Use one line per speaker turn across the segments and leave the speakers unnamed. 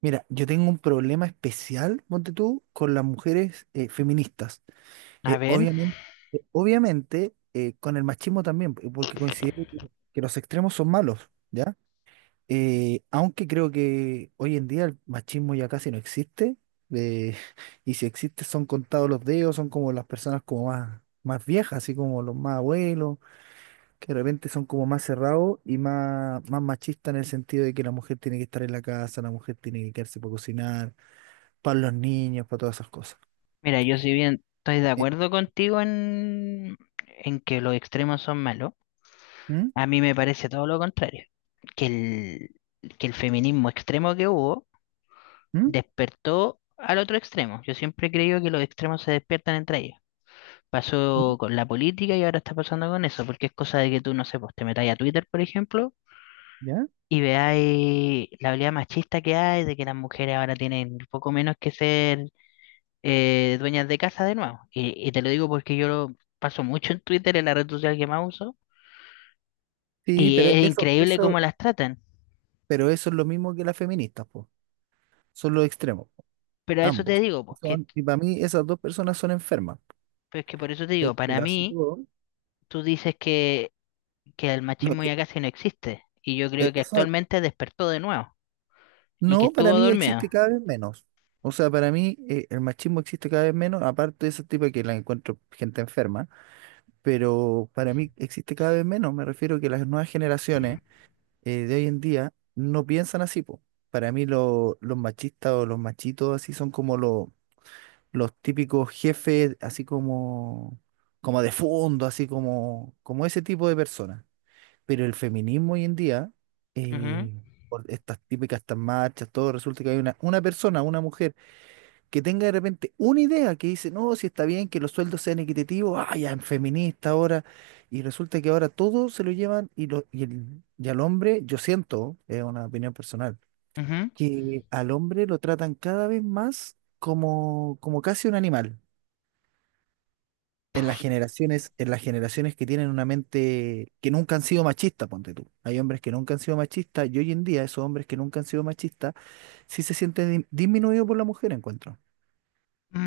Mira, yo tengo un problema especial, ponte tú, con las mujeres feministas.
A
Eh,
ver,
obviamente, obviamente, con el machismo también, porque considero que los extremos son malos, ¿ya? Aunque creo que hoy en día el machismo ya casi no existe, eh, y si existe son contados los dedos, son como las personas como más viejas, así como los más abuelos, que de repente son como más cerrados y más machistas en el sentido de que la mujer tiene que estar en la casa, la mujer tiene que quedarse para cocinar para los niños, para todas esas cosas.
mira, yo si bien estoy de
Eh,
acuerdo contigo en que los extremos son malos,
¿Mm?
a mí me parece todo lo contrario, que que el feminismo extremo que hubo
¿Mm?
despertó al otro extremo. Yo siempre he creído que los extremos se despiertan entre ellos.
¿Mm?
Pasó con la política y ahora está pasando con eso, porque es cosa de que tú, no sé, pues te metáis a Twitter, por ejemplo,
¿Ya?
y veáis la habilidad machista que hay, de que las mujeres ahora tienen poco menos que ser dueñas de casa de nuevo. Y te lo digo porque yo lo paso mucho en Twitter, en la red social que más uso,
Sí,
y es increíble cómo las tratan.
pero eso es lo mismo que las feministas, po. Son los extremos, po,
Pero a eso te
ambos.
digo.
Son, y para mí esas dos personas son enfermas.
Pues que por eso te digo,
¿Cachai?
para
Pero así
mí,
todo,
tú dices que el
no,
machismo
que-
ya casi no existe, y yo creo
eh,
que
o sea,
actualmente despertó de nuevo, y que
no, para
estuvo
mí
dormido.
existe cada vez menos. O sea, para mí el machismo existe cada vez menos, aparte de ese tipo que la encuentro gente enferma, pero para mí existe cada vez menos. Me refiero que las nuevas generaciones de hoy en día no piensan así, po. Para mí los machistas o los machitos así son como los típicos jefes, así como, como de fondo, así como, como ese tipo de personas. Pero el feminismo hoy en día,
Ujú,
eh, por estas típicas, estas marchas, todo resulta que hay una persona, una mujer que tenga de repente una idea que dice, no, si está bien que los sueldos sean equitativos, ah, ya en feminista ahora, y resulta que ahora todo se lo llevan y al hombre, yo siento, es una opinión personal,
ujú.
que al hombre lo tratan cada vez más como, como casi un animal. En las generaciones que tienen una mente que nunca han sido machistas, ponte tú. Hay hombres que nunca han sido machistas y hoy en día esos hombres que nunca han sido machistas sí se sienten disminuidos por la mujer, encuentro.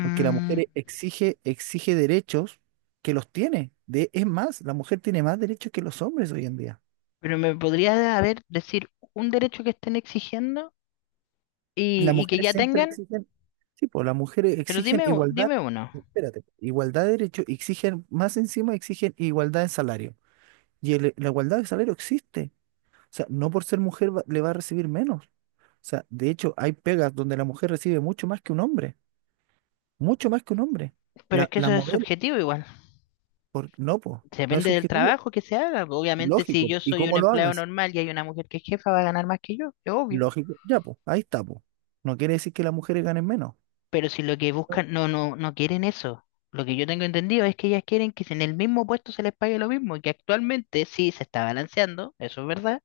Porque la mujer e, exige, exige derechos que los tiene. De, es más, la mujer tiene más derechos que los hombres hoy en día.
pero me podría haber decir un derecho que estén exigiendo
Las
y que
mujeres
ya
siempre
tengan,
exigen, sí, pues las mujeres
pero
exigen
dime,
igualdad,
dime uno.
espérate, igualdad de derechos, exigen, más encima exigen igualdad en salario. La igualdad de salario existe. O sea, no por ser mujer le va a recibir menos. O sea, de hecho, hay pegas donde la mujer recibe mucho más que un hombre, mucho más que un hombre.
Pero es
La,
que
la
eso es
modelo,
subjetivo igual.
por, no, pues, no es
Depende del
subjetivo,
trabajo que se haga. Pues obviamente, si
lógico.
yo
¿Y
soy un
cómo lo
empleado
hagas?
normal y hay una mujer que es jefa, va a ganar más que yo, es obvio.
Lógico. Ya, pues, ahí está, pues. No quiere decir que las mujeres ganen menos.
Pero si lo que buscan, no quieren eso. Lo que yo tengo entendido es que ellas quieren que si en el mismo puesto se les pague lo mismo, y que actualmente sí se está balanceando, eso es verdad,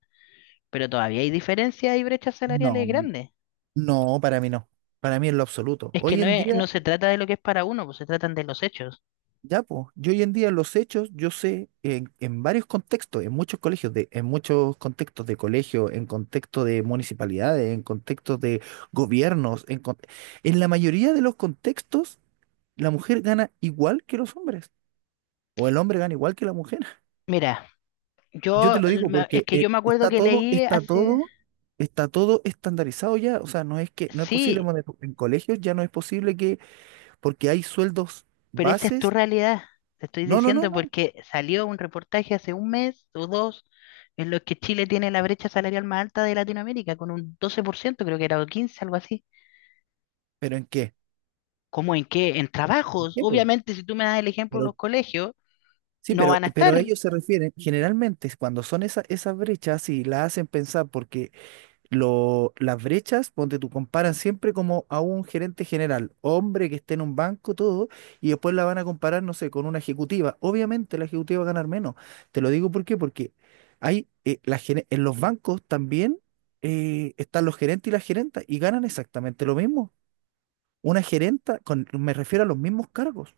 pero todavía hay diferencias y brechas salariales
No,
grandes.
no, para mí no. Para mí en lo absoluto.
Es que
Hoy en día,
no se trata de lo que es para uno, pues se tratan de los hechos.
ya, pues, yo hoy en día en los hechos, yo sé en varios contextos, en muchos colegios, de, en muchos contextos de colegio, en contexto de municipalidades, en contextos de gobiernos, en la mayoría de los contextos, la mujer gana igual que los hombres, o el hombre gana igual que la mujer.
Mira,
Yo te lo digo
es
porque
que yo me acuerdo que leí hace,
está todo estandarizado ya. O sea, no es que no es posible
sí.
bueno, en colegios ya no es posible que porque hay sueldos
Pero esa es tu
bases.
realidad, te estoy
No, no, no,
diciendo,
no.
porque salió un reportaje hace un mes o dos en los que Chile tiene la brecha salarial más alta de Latinoamérica, con un 12%, creo que era, o 15, algo así.
¿Pero en qué?
¿Cómo en qué? En
¿En
trabajos.
qué, po?
Obviamente, si tú me das el ejemplo de los
Pero
colegios,
sí,
no
pero
van a
pero
estar.
ellos se refieren generalmente cuando son esas brechas y la hacen pensar porque las brechas, donde tú comparan siempre como a un gerente general, hombre que esté en un banco, todo, y después la van a comparar, no sé, con una ejecutiva. Obviamente la ejecutiva va a ganar menos. Te lo digo ¿por qué? Porque hay, en los bancos también están los gerentes y las gerentas y ganan exactamente lo mismo. Una gerenta, con, me refiero a los mismos cargos.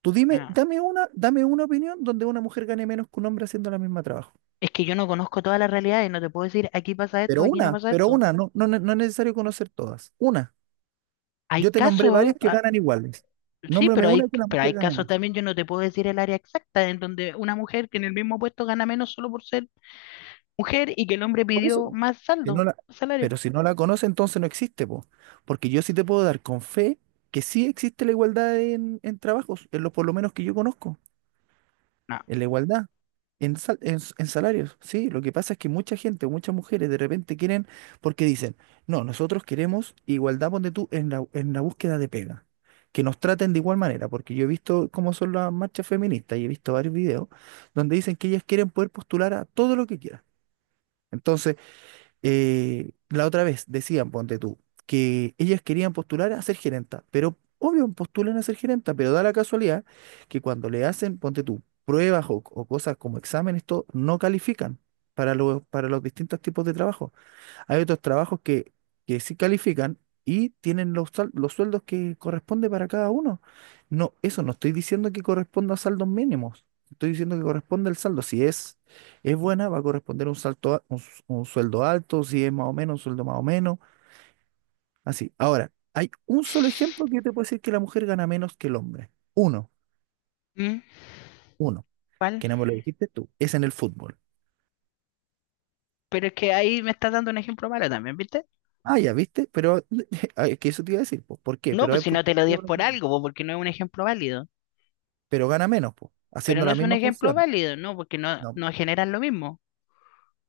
Tú dime,
No.
dame una opinión donde una mujer gane menos que un hombre haciendo la misma trabajo.
Es que yo no conozco todas las realidades, no te puedo decir aquí pasa esto, aquí no pasa
Pero
esto.
una, no, no es necesario conocer todas. Una.
Hay
Yo te nombré
casos,
varias que
ah,
ganan iguales.
sí,
Nómbrame
pero
una que la mujer
hay
gane
casos
más.
también, yo no te puedo decir el área exacta en donde una mujer que en el mismo puesto gana menos solo por ser mujer y que el hombre
Por eso,
pidió
po.
más
Si no
saldo,
la,
salario.
pero si no la conoce, entonces no existe, po. Porque yo sí te puedo dar con fe que sí existe la igualdad en trabajos, en lo por lo menos que yo conozco.
No.
En la igualdad, en salarios, sí. Lo que pasa es que mucha gente, muchas mujeres de repente quieren, porque dicen, no, nosotros queremos igualdad, ponte tú, en la búsqueda de pega. Que nos traten de igual manera, porque yo he visto cómo son las marchas feministas y he visto varios videos donde dicen que ellas quieren poder postular a todo lo que quieran. Entonces, la otra vez decían, ponte tú, que ellas querían postular a ser gerenta, pero obvio postulan a ser gerenta, pero da la casualidad que cuando le hacen, ponte tú, pruebas o cosas como exámenes, todo, no califican para los distintos tipos de trabajo. Hay otros trabajos que sí califican y tienen los sueldos que corresponde para cada uno. No, eso no estoy diciendo que corresponda a saldos mínimos. Estoy diciendo que corresponde al saldo. Si es, es buena, va a corresponder un salto, a- un, s- un sueldo alto, si es más o menos, un sueldo más o menos. Así. Ahora, hay un solo ejemplo que yo te puedo decir que la mujer gana menos que el hombre. Uno,
Mm,
uno,
¿cuál?
que no me lo dijiste tú, es en el fútbol.
Pero es que ahí me estás dando un ejemplo malo también, ¿viste?
Ah, ya, ¿viste? Pero es que eso te iba a decir, pues, ¿por qué?
No,
Pero
pues
es
si no te
porque…
lo dies por algo, pues, porque no es un ejemplo válido.
pero gana menos, po,
Pero
haciendo
no
la
es un
misma
ejemplo
función.
válido, no, porque
No,
no generan lo mismo.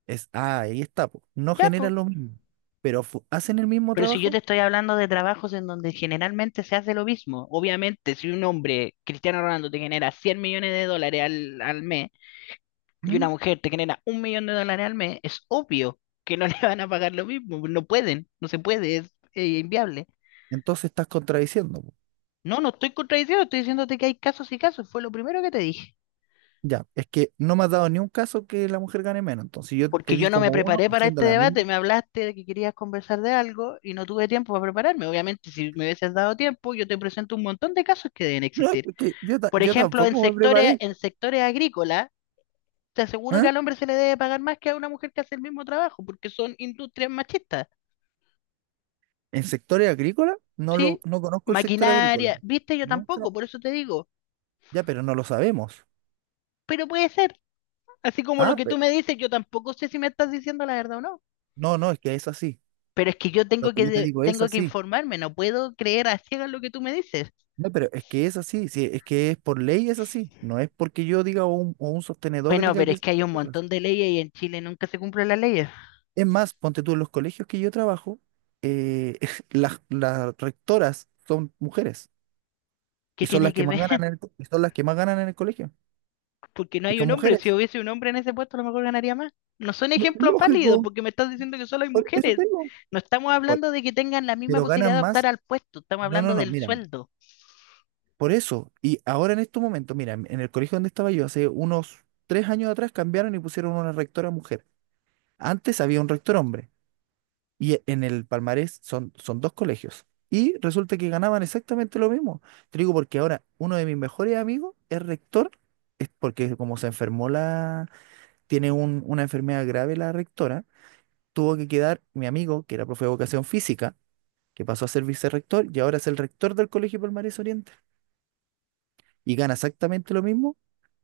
es, ah, ahí está, po. No
Ya, pues.
generan lo mismo, pero hacen el mismo
Pero si yo te
trabajo.
estoy hablando de trabajos en donde generalmente se hace lo mismo, obviamente si un hombre, Cristiano Ronaldo, te genera 100 millones de dólares al mes, y una
¿Mm?
mujer te genera un millón de dólares al mes, es obvio que no le van a pagar lo mismo, no pueden, no se puede, es inviable.
Entonces estás contradiciendo, po.
No, no estoy contradiciendo, estoy diciéndote que hay casos y casos, fue lo primero que te dije.
Ya, es que no me has dado ni un caso que la mujer gane menos. Entonces yo te
Porque yo
di
no me
como uno
preparé para
haciendo
este
la
debate,
misma.
me hablaste de que querías conversar de algo y no tuve tiempo para prepararme. Obviamente, si me hubieses dado tiempo, yo te presento un montón de casos que deben
No, es
existir.
que
Por
yo
ejemplo,
tampoco me preparé.
en sectores agrícolas, te aseguro que
¿Ah?
al hombre se le debe pagar más que a una mujer que hace el mismo trabajo, porque son industrias machistas.
¿En sectores agrícolas?
¿Sí?
No conozco el sector agrícola.
Maquinaria, viste, yo
Nunca.
tampoco, por eso te digo,
Ya, pero no lo sabemos.
pero puede ser. Así como lo
Ah,
que tú
pe-
me dices, yo tampoco sé si me estás diciendo la verdad o no.
no, es que es así.
Pero es que yo
Lo
tengo
que yo te digo es
tengo que
así.
informarme, no puedo creer a ciegas lo que tú me dices.
No, pero es que es así, sí, es que es por ley es así, no es porque yo diga o un sostenedor
Bueno,
diga
pero
que
es que hay un
es así.
montón de leyes y en Chile nunca se cumplen las leyes.
Es más, ponte tú en los colegios que yo trabajo, eh, las rectoras son mujeres
¿Qué
y son
tiene
las que
que
más
ver?
ganan y son las que más ganan en el colegio
Porque no
y
hay
son
un hombre. Si
mujeres.
hubiese un hombre en ese puesto, a lo mejor ganaría más. No son ejemplos válidos
Lógico,
porque me estás diciendo que solo hay
por eso
mujeres.
tengo.
No estamos
Por-
hablando de que tengan la misma
pero
posibilidad
ganan
de optar
más.
al puesto, estamos
No, no,
hablando
no,
del
mira, mira,
sueldo.
por eso. Y ahora en estos momentos, mira, en el colegio donde estaba yo hace unos 3 años atrás cambiaron y pusieron una rectora mujer. Antes había un rector hombre. Y e, en el palmarés son, son dos colegios. Y resulta que ganaban exactamente lo mismo. Te digo porque ahora uno de mis mejores amigos es rector, es porque como se enfermó la, tiene una enfermedad grave la rectora, tuvo que quedar mi amigo, que era profe de educación física, que pasó a ser vicerrector y ahora es el rector del Colegio Palmarés Oriente. Y gana exactamente lo mismo,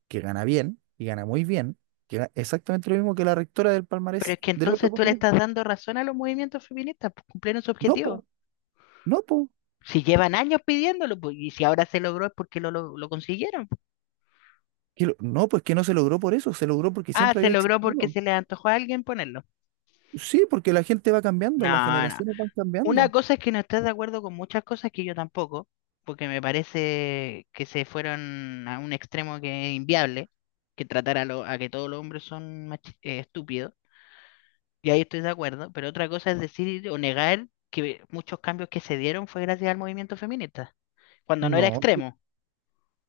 que gana bien, y gana muy bien, que gana exactamente lo mismo que la rectora del
Pero
Palmarés,
es que
del otro
entonces tú le
Palmarés.
estás dando razón a los movimientos feministas, pues cumplieron su
No, po,
objetivo.
no, po.
Si llevan años pidiéndolo, pues, y si ahora se logró es porque lo consiguieron, pues.
No, pues que no se logró por eso, se logró porque
Ah,
siempre
se
había
logró porque
existido.
se le antojó a alguien ponerlo.
Sí, porque la gente va cambiando, las
No, no.
generaciones van
Una
cambiando.
cosa es que no estás de acuerdo con muchas cosas que yo tampoco, porque me parece que se fueron a un extremo que es inviable, que tratar a que todos los hombres son estúpidos, y ahí estoy de acuerdo, pero otra cosa es decir o negar que muchos cambios que se dieron fue gracias al movimiento feminista cuando no era
No, yo-
extremo,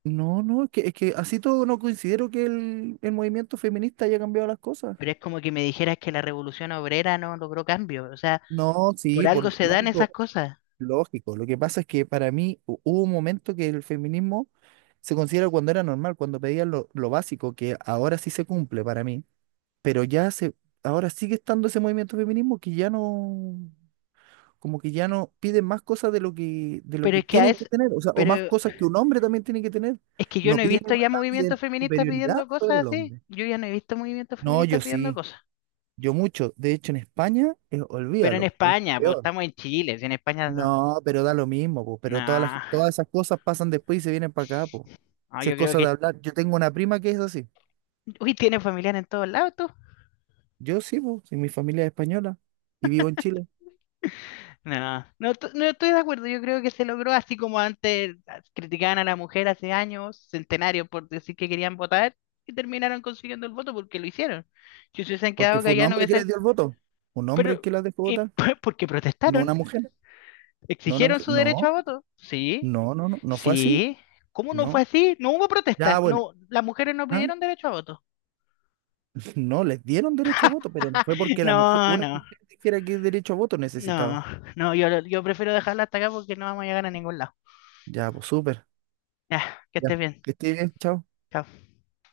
no, no, es que así todo no considero que el movimiento feminista haya cambiado las cosas.
pero es como que me dijeras que la revolución obrera no logró cambio, o sea,
No,
por
sí,
algo
por
se dan esas
lógico,
cosas,
lógico. Lo que pasa es que para mí hubo un momento que el feminismo se considera cuando era normal, cuando pedían lo básico, que ahora sí se cumple para mí, pero ya se, ahora sigue estando ese movimiento feminismo que ya no. Como que ya no piden más cosas de lo
pero
que
es que a
tienen que
es,
tener, o sea, o más
pero
cosas que un hombre también tiene que tener.
es que yo
No
no he
piden
visto ya
igualdad,
movimientos
piden
feministas
superioridad
pidiendo
sobre
cosas
el
así,
hombre.
yo ya no he visto movimientos
No,
feministas
yo
pidiendo
sí,
cosas,
yo mucho. De hecho, en España,
pero en
olvídalo, es
España, pues
peor.
estamos en Chile, si en España son-
No, pero da lo mismo, po, pero
no,
todas esas cosas pasan después y se vienen para acá, po.
no,
Si
yo
es
creo
cosa de
que,
hablar, yo tengo una prima que es así.
uy, tiene familiar en todos lados tú.
Yo sí, po, si mi familia es española y vivo en Chile,
No estoy de acuerdo. Yo creo que se logró así como antes ah, criticaban a la mujer hace años, centenarios, por decir que querían votar y terminaron consiguiendo el voto porque lo hicieron. Si se hubiesen
porque
quedado
fue un
callados, no
hombre que
hubiesen.
les dio el voto, un hombre
Pero,
que las dejó
y
votar,
pues, porque
no
protestaron,
una mujer, no una
exigieron
mujer,
su derecho a
no.
voto. Sí,
No, fue así,
sí. ¿Cómo no
no.
fue así? No hubo
Ya,
protestas.
bueno,
No, las mujeres no
ah,
pidieron derecho a voto.
no, les dieron derecho a voto, pero no fue porque la mujer,
No,
una
no,
mujer dijera que derecho a voto
no,
necesitaba.
no. Yo prefiero dejarla hasta acá porque no vamos a llegar a ningún lado.
Ya, pues súper.
Ya, que
Ya,
estés bien.
que esté bien, chao.
Chao.